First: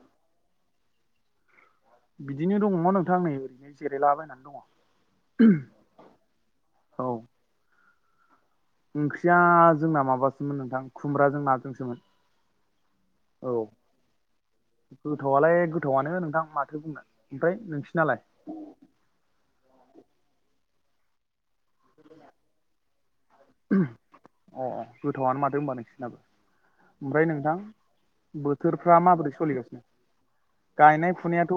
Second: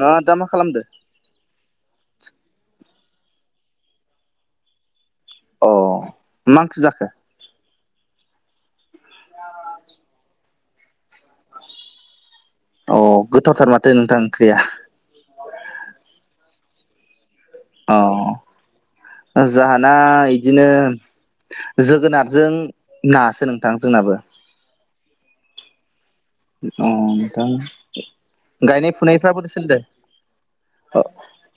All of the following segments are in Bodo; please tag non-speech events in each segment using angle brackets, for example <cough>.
नों दा माखालामदों? बिदिनो दङ नोंथांं नै ओरैनो जिरायलाबायनानै दङ। अ मा ओंख्रि जाखो? ओंख्रिया जोंना माबासोमोन नोंथां। खुमब्राजों नाजोंसोमोन अ औ। गोथावथार माथो नोंथां ओंख्रिया गोथावआलाय गोथावआनो नोंथां माथो बुंनो ओमफ्राय अ नोंसिनालाय? जाहाना बिदिनो जोगोनारजों नासो नोंथां जोंनाबो। अ अ गोथावआनो मादों होनबा नोंसिनाबो। ओमफ्राय नोंथां गायनाय बोथोरफ्रा फुनायफ्रा माबोरै बोरै सोलिदों सोलिगासिनो। गायनाय फुनायाथ'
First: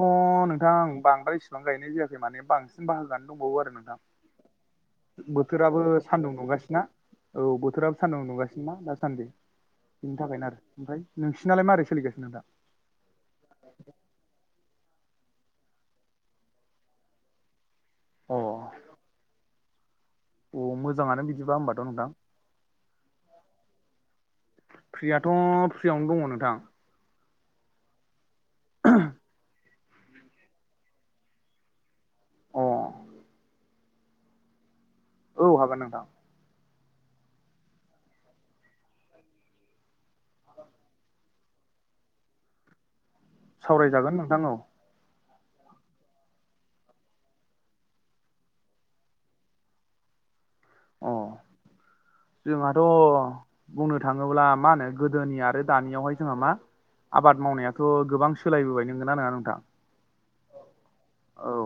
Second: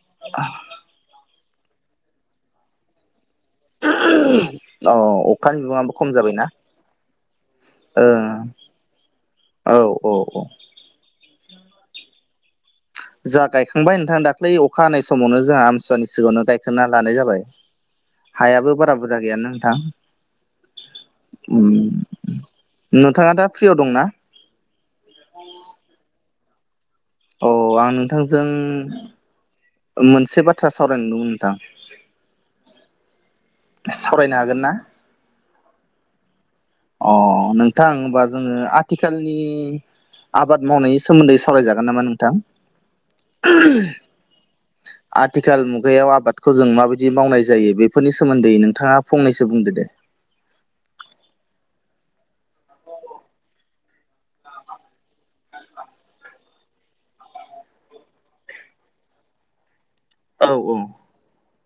नोंथां बांद्राय बिफां गायनाय जायाखै माने बांसिन बाहागोानो दंबावो आरो नोंथां। अ अखानि बोथोराबो बिबाङाबो खम सान्दुं जाबायना दुंगासिनोना औ बोथोराब ओ सान्दुं नुगासिनो ना दासान्दि औ औ बिनि औ थाखायनो आरो ओमफ्राय नोंसिनालाय मारै सलिगासिनो दा? जोंहा गायखांबाय नोंथां दाख्लै अखा हानाय समावनो जोंहा आमसुवानि सिगाङनो गायखांना लानाय जाबाय। अ हायाबो बारा बुरजा गैयानो नोंथां। अ मोजाङानो बिदिबा होमबाथ' नोंथां नोंथाङा दा फ्रियाव दंना? फ्रियाथ' फ्रियावनो दङ नोंथां। औ आं नोंथांजों मोनसे बाथ्रा सावरायनो नंदोंमोन नोंथां? अ सावरायनो हागोन ना? औ हागोन नोंथां। अ नोंथां होनबा जोङो आथिखालनि आबाद मावनायनि सोमोन्दै सावरायजागोन नामा नोंथां? सावरायजागोन नोंथां औ आथिखाल मुगायाव आबादखौ जों माबायदि मावनाय जायो बेफोरनि सोमोन्दै नोंथाङा फंनैसो बुंदो दे अ जोंहाथ' बुंनो थाङोब्ला मा होनो गोदोनि आरो दानियावहाय जोंहा मा आबाद मावनायाथ' गोबां सोलायबोबाय नंगोनना नङा नोंथां औ औ औ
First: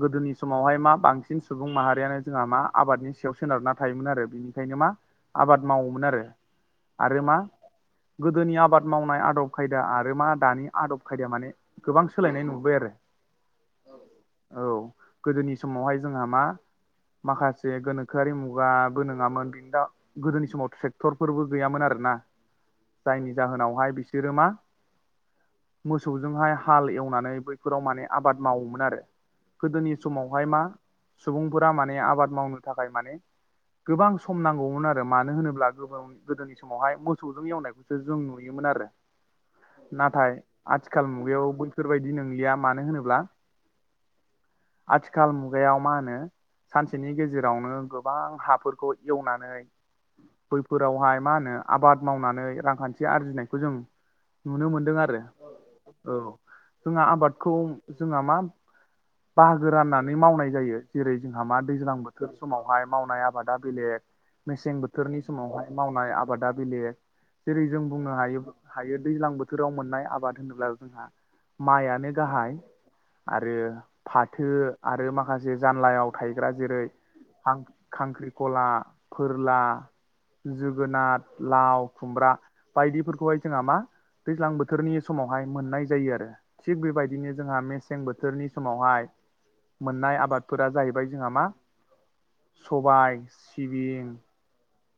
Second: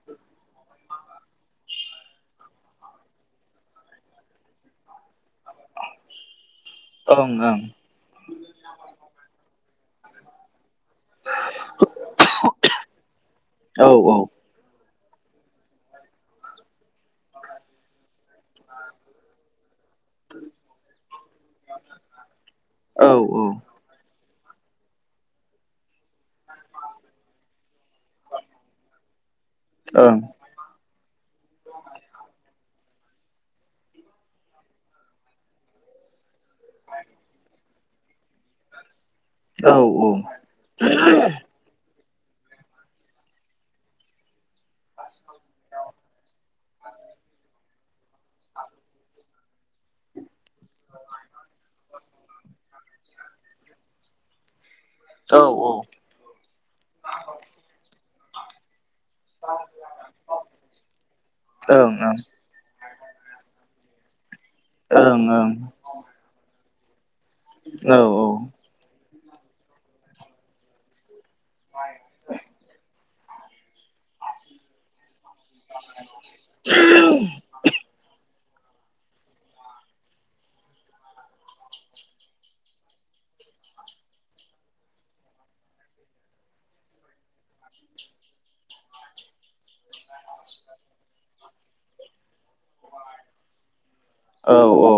गोदोनि समावहाय मा बांसिन सुबुं माहारियानो जोंहा मा आबादनि स सोनारना थायोमोन आरो बिनिखायनो मा आबाद मावोमोन आरो आरो ओं मा ओं गोदोनि आबाद मावनाय आदब खायदा आरो मा दानि आदब खायदाया माने गोबां सोलायनाय नुबाय आरो औ गोदोनि समावहाय जोंहा मा माखासे गोनो गारि मुगाबो नङामोन बेनि दा गोदोनि समावथ' डक्टरफोरबो गैयामोन आरोना औ जायनि ओं जाहोनावहाय बिसोरो मा मोसौजोंहाय हाल एवनानै बैफोराव माने आबाद मावोमोन आरो गोदोनि औ समावहाय मा सुबुंफोरा माने आबाद मावनो थाखाय माने गोबां सम नांगौमोन आरो मानो होनोब्ला गोबावनि गोदोनि समावहाय मोसौजों एवनायखौसो जों नुयोमोन आरो औ नाथाय आथिखाल मुगायाव बैफोरबायदि नंलिया मानो होनोब्ला आथिखाल मुगायाव मा होनो सानसेनि गेजेराव जेरावनो गोबां हाफोरखौ एवनानै बैफोरावहाय मा होनो आबाद मावनानै रांखान्थि आरजिनायखौ जों नुनो मोनदों आरो औ औ जोंहा आबादखौ जोंहा मा बाहागो राननानै मावनाय जायो जेरै जोंहा मा औ ओं दैज्लांबो समावहाय मावनाय आबादा बेलेग मेसें ओं औ बोथोरनि समावहाय मावनाय आबादा बेलेग जेरै जों औ बुंनो हायो हायो दैज्लां बोथोराव मोननाय आबाद होनोब्ला जोंहा माइआानो गाहाय आरो फाथो आरो माखासे जानलायाव थायग्रा जेरै ां खांख्रिखला फोरला जोगोनार लाव खुमब्रा बायदिफोरखौहाय जोंहा मा दैज्लां बोथोरनि समावहाय मोननाय जायो आरो थिग बेबायदिनो जोंहा मेसें बोथोरनि समावहाय मोननाय आबादफोरा जाहैबाय जोंहा मा सबाय सिबिं औ औ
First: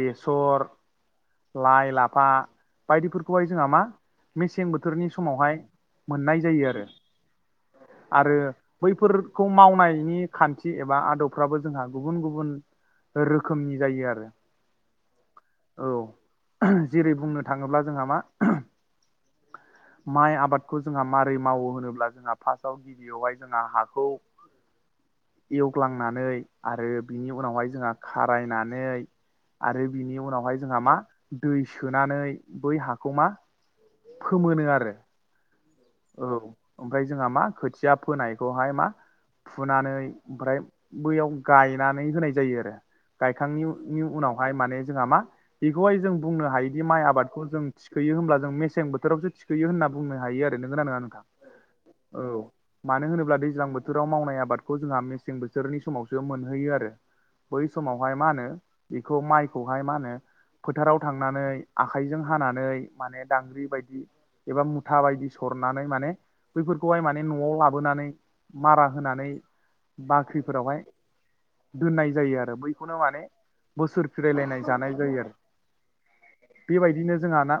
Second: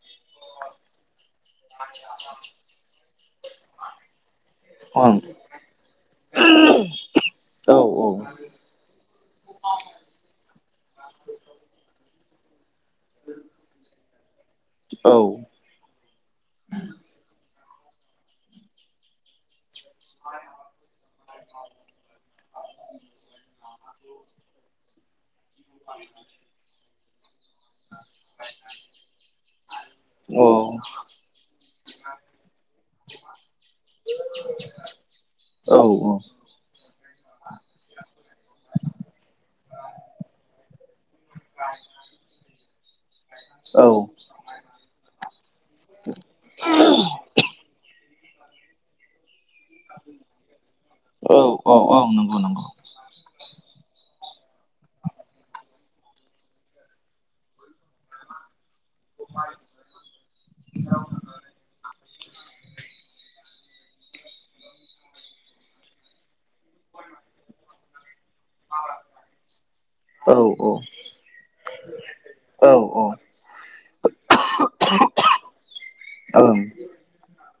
बेसर लाइ लाफा बायदिफोरखौहाय जोंहा मा मेसें बोथोरनि समावहाय मोननाय जायो आरो आरो बैफोरखौ मावनायनि खान्थि एबा बा आदबफ्राबो जोंहा गुबुन गुबुन रोखोमनि जायो आरो औ औ जेरै बुंनो थाङोब्ला जोंहा मा माइ आबादखौ जोंहा माबारै मावो होनोब्ला जोंहा फार्स्टआव गिबियावहाय जोंहा हाखौ एवग्लांनानै आरो बिनि उनावहाय जोंहा खारायनानै आरो बिनि उनावहाय जोंहा मा दै सोनानै बै हाखौ मा फोमोनो आरो औ ओमफ्राय जोंहा मा खोथिया फोनायखौहाय मा फुनानै ओमफ्राय बैयाव गायनानै होनाय जायो आरो गायखांनायनिनायनि उनावहाय माने जोंहा मा बेखौहाय जों बुंनो हायोदि माइ आबादखौ जों थिखोयो हब्ला जों मेसें बोथोरावसो थिखायो सोयो होनना बुंनो हायो आरो नोंगोनना नङा नोंथां औ औ नंगौ औ नंगौ मानो होनोब्ला दैज्लां बोथोराव मावनाय आबादखौ जोंहा मेसे ं बोसोरनि समावसो मोनहैयो आरो बै समावहाय मा होनो बेखौ माइखौहाय मा होनो फोथाराव थांनानै आ आ हखाइजों हानानै माने दांग्रि बायदि एबा मुथा बायदि सरनानै माने बैफोरखौहाय माने न'आव लाबोनानै मारा होनानै औ बाख्रिफोरावहाय दोननाय जायो आरो औ बैखौनो माने बोसोर फिरायलायनाय जानाय जायो आरो औ बेबायदिनो जोंहा ना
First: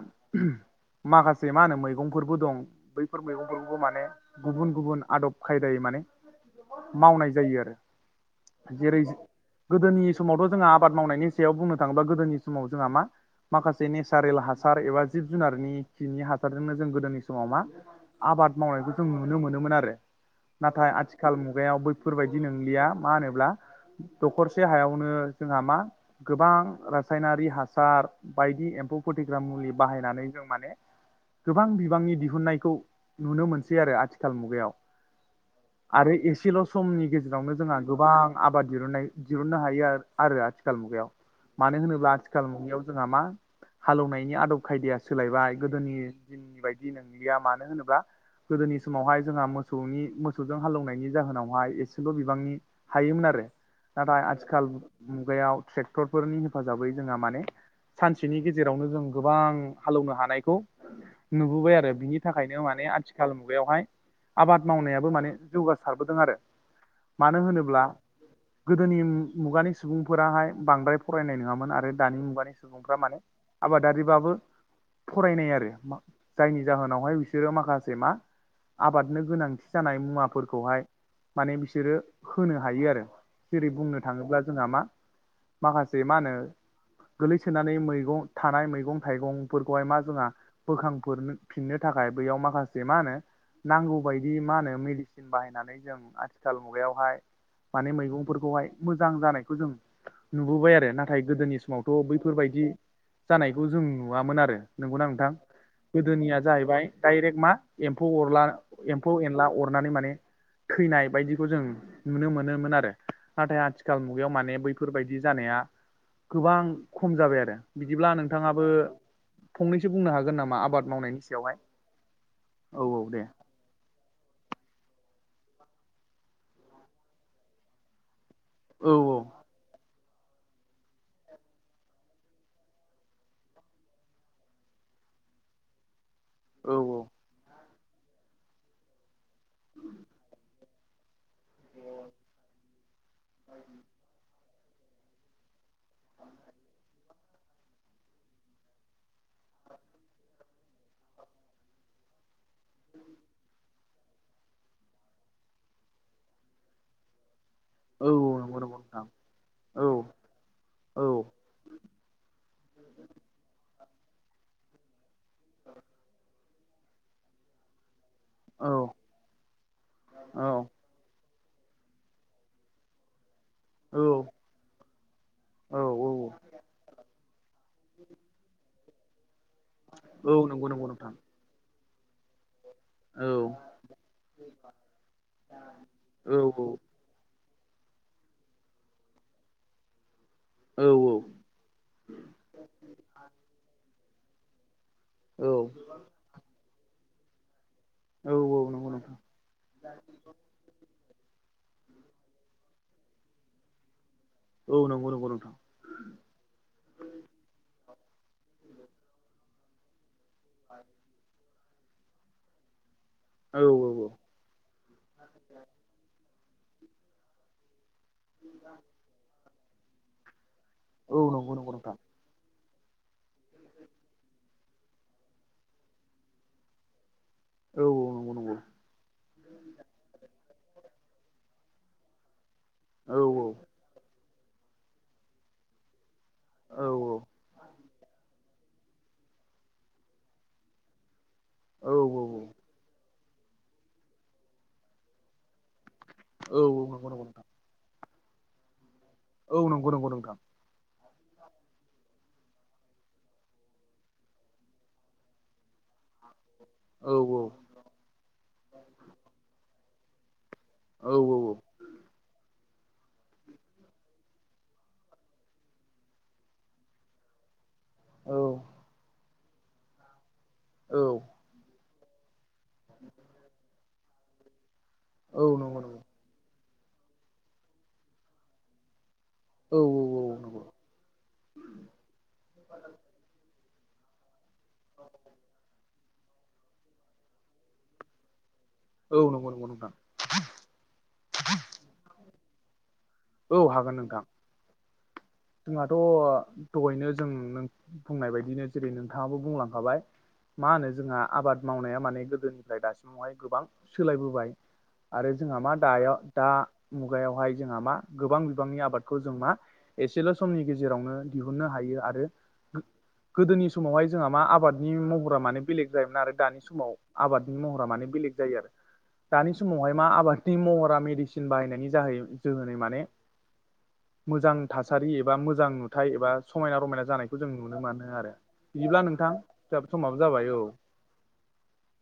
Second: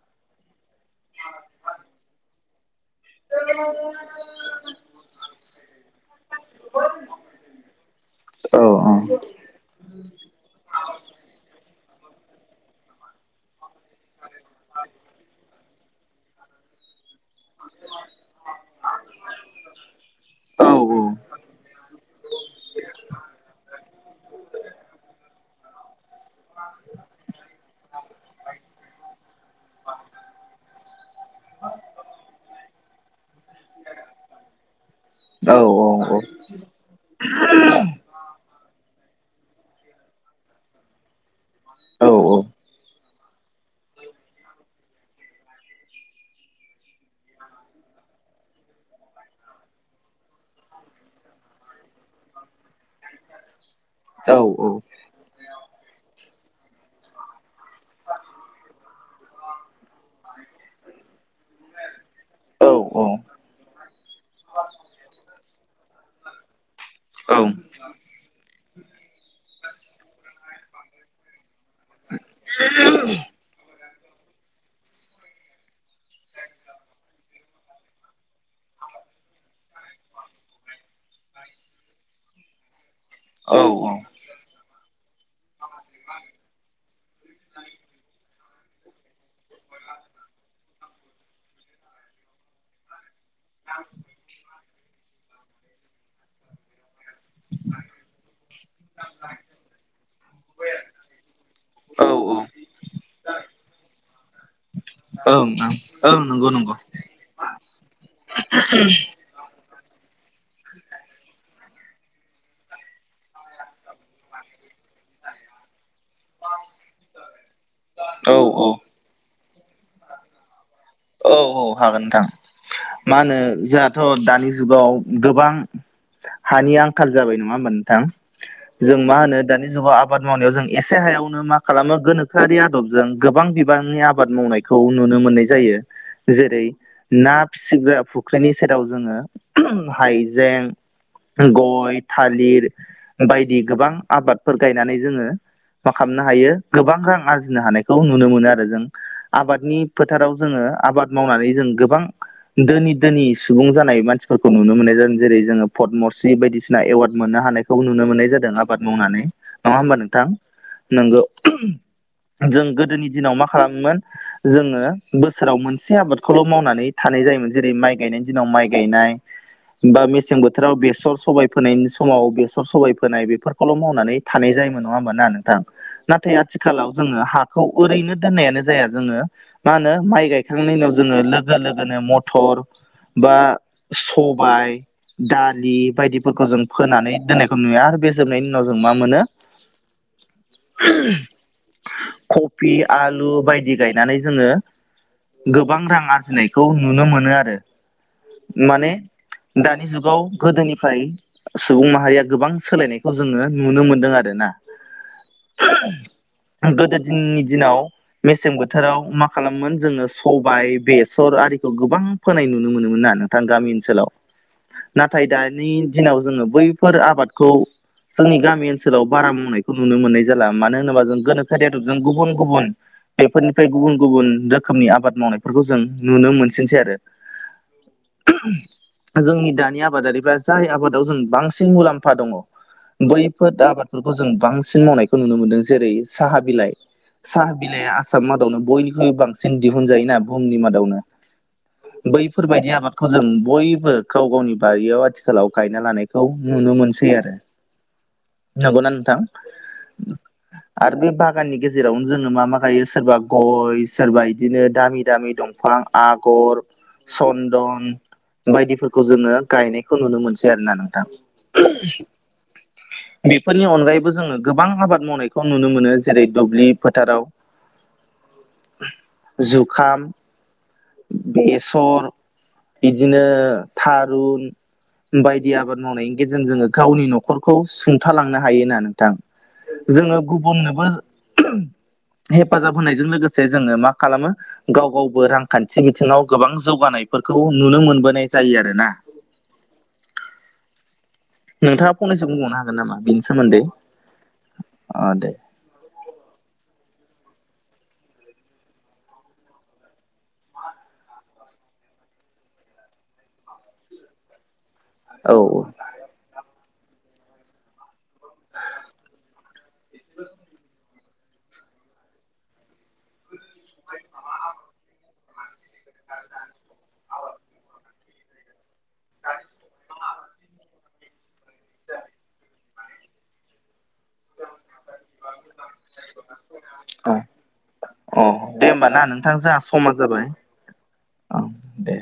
माखासे मा होनो मैगंफोरबो दं बैफोर मैगंफोरखौबो माने गुबुन गुबुन आदब खायदायै माने मावनाय जायो आरो औ औ जेरै गोदोनि समावथ' जोंङहा आबाद मावनायनि सायाव बुंनो थाङोबा गोदोनि समाव जोंहा मा माखासे नेचारेल हासार एबा जिब जुनारनि खिनि हासारजोंनो जों गोदोनि समाव मा आबाद मावनायखौ जों नुनो मोनोमोन आरो औ औ नाथाय औ आथिखालु बैफोरबायदि नंलिया मा होनोब्ला दखरसे हायावनो जोंहा मा गोबां रासायनारि हासार बायदि एम्फौ फोथग्रा मुलि बाहायनानै जों माने गोबां बिबांनि दिहुननायखौ नुनो मोनसै आरो आथिखाल मुगायाव औ औ औ सिल' समनि गेजेरावनो जोंहा गोबां आबादहुननाय दिरुननो हायो आरो आथिखाल मुगायाव मानो होनोब्ला आथिखाल नुगायाव जोंहा मा हालेवनायनि आदब खायदाया सोलायबाय गोदोनि बायदि नंलिया मानो होनोबा गोदोनि समावहाय जोंहा मोसौनि मोसौजों हालौवनायनि जाहोनावहाय एसेल' बिबांनि हायोमोन आरो नाथाय आथिखाल मुगायाव ट्रेक्टरफोरनि हेफाजाबै जोंहा माने सानसेनि गेजेरावनो जों गोबां हालौवनो हानायखौ नुबोबाय आरो बिनि नि थाखायनो माने आथिखाल मुगायावहाय आबाद मावनायाबो माने जौगासारबोदों आरो मानो होनोब्ला गोदोनि मुगानि सुबुंफोराहाय बांद्राय फरायनाय नङामोन आरो दानि मुगानि सुबुंफ्रा माने आबादारिबाबो फरायनाय आरो जायनि जाहोनावहाय बिसोरो माखासे मा आबादनो गोनांथि जानाय मुवाफोर हाय माने बिसोरो होनो हायो आरो औ जेरै बुंनो थाङोब्ला जोंहा मा माखासे मा होनो गोलैसोनानै मैगं थानाय मैगं थाइगं फोरखौहाय मा जोंहा बोखां फिननो थाखाय बैयाव माखासे मा होनो नांगौ बायदि मा होनो मेड बायनानै ज आथिखाल मुगायावहाय म मैफोरखौहाय मोजां जानायखौ जों नुबोबाय आरो नाथाय गोदोनि समावथ' ओं बैफोरबायदि जानायखौ जों नुवामोन आरो नंगौना नोंथां ओं गोदोनिया नंगौ नंगौ जाहैबाय डाइरेक्ट मा एम्फौ अरला एम्फौ एनला अरनानै माने थैनाय बायदिखौ जों नुनो मोनोमोन आरो नाथाय आथिखाल मुगायाव माने बैफोर फोरबायदि जानाया गोबां खम जाबाय आरो बिदिब्ला औ नोंथाङाबो फंनैसो बुंनो हागोन नामा आबाद मावनायनि औ सायावहाय औ हागोन नोंथां औ औ मा दे होनो जों ाथ' दानि जुगाव गोबां हानि आंखाल जाबाय नङा होमबा नोंथां औ जों मा होनो दानि जुगाव आबाद मावनायाव जों एसे हायावनो मा खालामो गोनोखोआरि आदबजों गोबां बिबांनि आबाद मावनाय खौ नुनो मोननाय जायो जेरै औ औ ना फिसिग्रा फुख्रिनि सेराव जोङो हायजें गय थालिर बायदि गोबां आबाद फोर गायनानै जोङो मा खालामनो हायो गोबां रां आरजिनो हानायखौ नुनो मोनो आरो जों आबादनि फोथाराव जोङो आबाद मावनानै जों गोबां ोनि दोनि सुबुं जानाय मानसिफोरखौ नुनो मोननाय जादों जेरै जोङो पदमरश बायदिसिना एवार्ड मोननो हानाय बे नुनो औ मोननाय औ जादों नंगौ नंगौ आबाद नोंथां मावनानै नङा औ होमबा नोंथां औ नोंगौ जों गोदोनि दिनाव मा खालामोमोन जोङो बोसोराव मोनसे एसे आबादखौल' मावनानै थानाय जायोमोन जेरै माइ गायनाय दिनाव माइ औ गायनाय बा मसें औ बोथोराव बेसर सबाय फोनायनि समाव बेसर सबाय फोनाय बेफोर खौल' मावनानै औ थानाय जायोमोन नङा होमबा ना नोंथां नाथाय आथि खालाव जोङो हाखौ ओरैनो दोननायानो जाया जोङो मा होनो माइ औ गाय नंगौ नंगौ नोंथां लोगो लोगो नो मथ'र औ बा सबाय दालि औ बायदिफोरखौ जों फोनानै दोनाय खौ नुयो आरो बे जोबनायनि उनाव जों मा मोनो <unintelligible> कफि आलु बायदि गायनानै जोङो औ गोबां रां आरजिनायखौ नुनो मोनो आरो औ नंगौ माने नोंथां दानि जुगाव गोदोनिफ्राय सुबुं माहारिया गोबां सोलायनायखौ जोङो नुनो मोनदों आरो ना। औ नंगौ नंगौ नोंथां। गोदो दिननि दिनाव मेसें बोथोराव मा खालामोमोन जोङो स सबाइ बेसर आरिखौ गोबां फोनाय नुनो मोनोमोन ना नोंथां औ गामि औ ओनसोलाव। औ नाथाय दानि दिनाव जोङो बैफोर आबादखौ जोंनि गामि ओनसोलाव बारा मावनाय खौ नुनो मोननाय जाला मानो होनोबा जों औ गोनोखो नंगौ आरि नंगौ नोंथां आदबजों गुबुन गुबुन बेफोरनिफ्राय गुबुन गुबुन रोखोमनि आबाद मावनायफोरखौ जों नुनो मोनसिनसै आरो। औ औ नंगौ नंगौ <unintelligible> जोंनि दानि आबादारिफ्रा जाय आबादाव जों बांसिन मुलाम्फा दङ औ बैफोद आबाद फोरखौ जों बांसिन मावनायखौ नुनो मोनदों जेरै साहा बिलाइ। औ साहा बिनाया आसामनि मादावनो बयनिख्रुइबो बांसिन दिहुनजायोना बुहुमनि मादावनो। औ बैफोरबायदि आबादखौ जों बयबो गाव गावनि बारियाव आथिखालाव गायना लानाय खौ औ नुनो नंगौ मोनसै नंगौ आरो। नोंथां नोंगौना नोंथां? औ नंगौ नंगौ नोंथां। आरो बे बागाननि गेजेरावनो जोङो मा मा गायो सोरबा गय सोरबाय दिनो दामि दामि दंफां आगर, औ चन्दन बायदिफोरखौ जोङो गायनायखौ नुनो मोनसै आरो ना नोंथां। औ औ बेफोरनि अनगायैबो जोङो गोबां आबाद मावनायखौ नुनो मोनो जेरै दुब्लि फोथाराव औ जुखाम औ बेसर बिदिनो थारुन औ बायदि आबाद नंगौ नंगौ मावनायनि गेजेन जोङो गावनि न'खरखौ सुंथालांनो हायो ना नों थां औ जोङो औ नंगौ गुबुननोबो <unintelligible> हेफाजाब होनायजों लोगोसे जोङो मा खालामो गाव गावबो रांखान्थि बिथिङाव गोबां जौगानायफोरखौ नुनो मोनबोनाय जायो आरो ना। औ नंगौ नंगौ नोंथां। नोंथाङा फंनैसो बुंबावनो हा गोन नामा बिनि सोमो औ हागोन नोंथां। जोंहाथ' दहैनो जों नों बुंनाय बायदिनो जेरै नोंथाङाबो बुंलांखाबाय। मा होनो जोंहा आबाद मावनाया माने गोदोनिफ्राय दासिमावहाय गोबां सोलायबोबाय। आरो औ जोंहा मा दायाव दा मुगायावहाय जोंहा मा गोबां बिबांनि आबादखौ जों मा एसेल' समनि गेजेरावनो दिहुननो हायो आरो गो गोदोनि समावहाय जोंहा मा आबादनि महरा माने बेलेग जायोमोन आरो दानि समाव आबादनि महरा माने बेलेग जायो आरो। दानि समावहाय मा आबादनि महरा मेडिस सिन बाहायनायनि जाहै जोहोनै माने मोजां थासारि एबा मोजां नुथाय एबा समायना रमायना औ जानायखौ जों नुनो मानो अ आरो। दे होमबा ना बिदिब्ला नोंथां जोंहा समा जाहाबो समाबो जाबाय औ। औ दे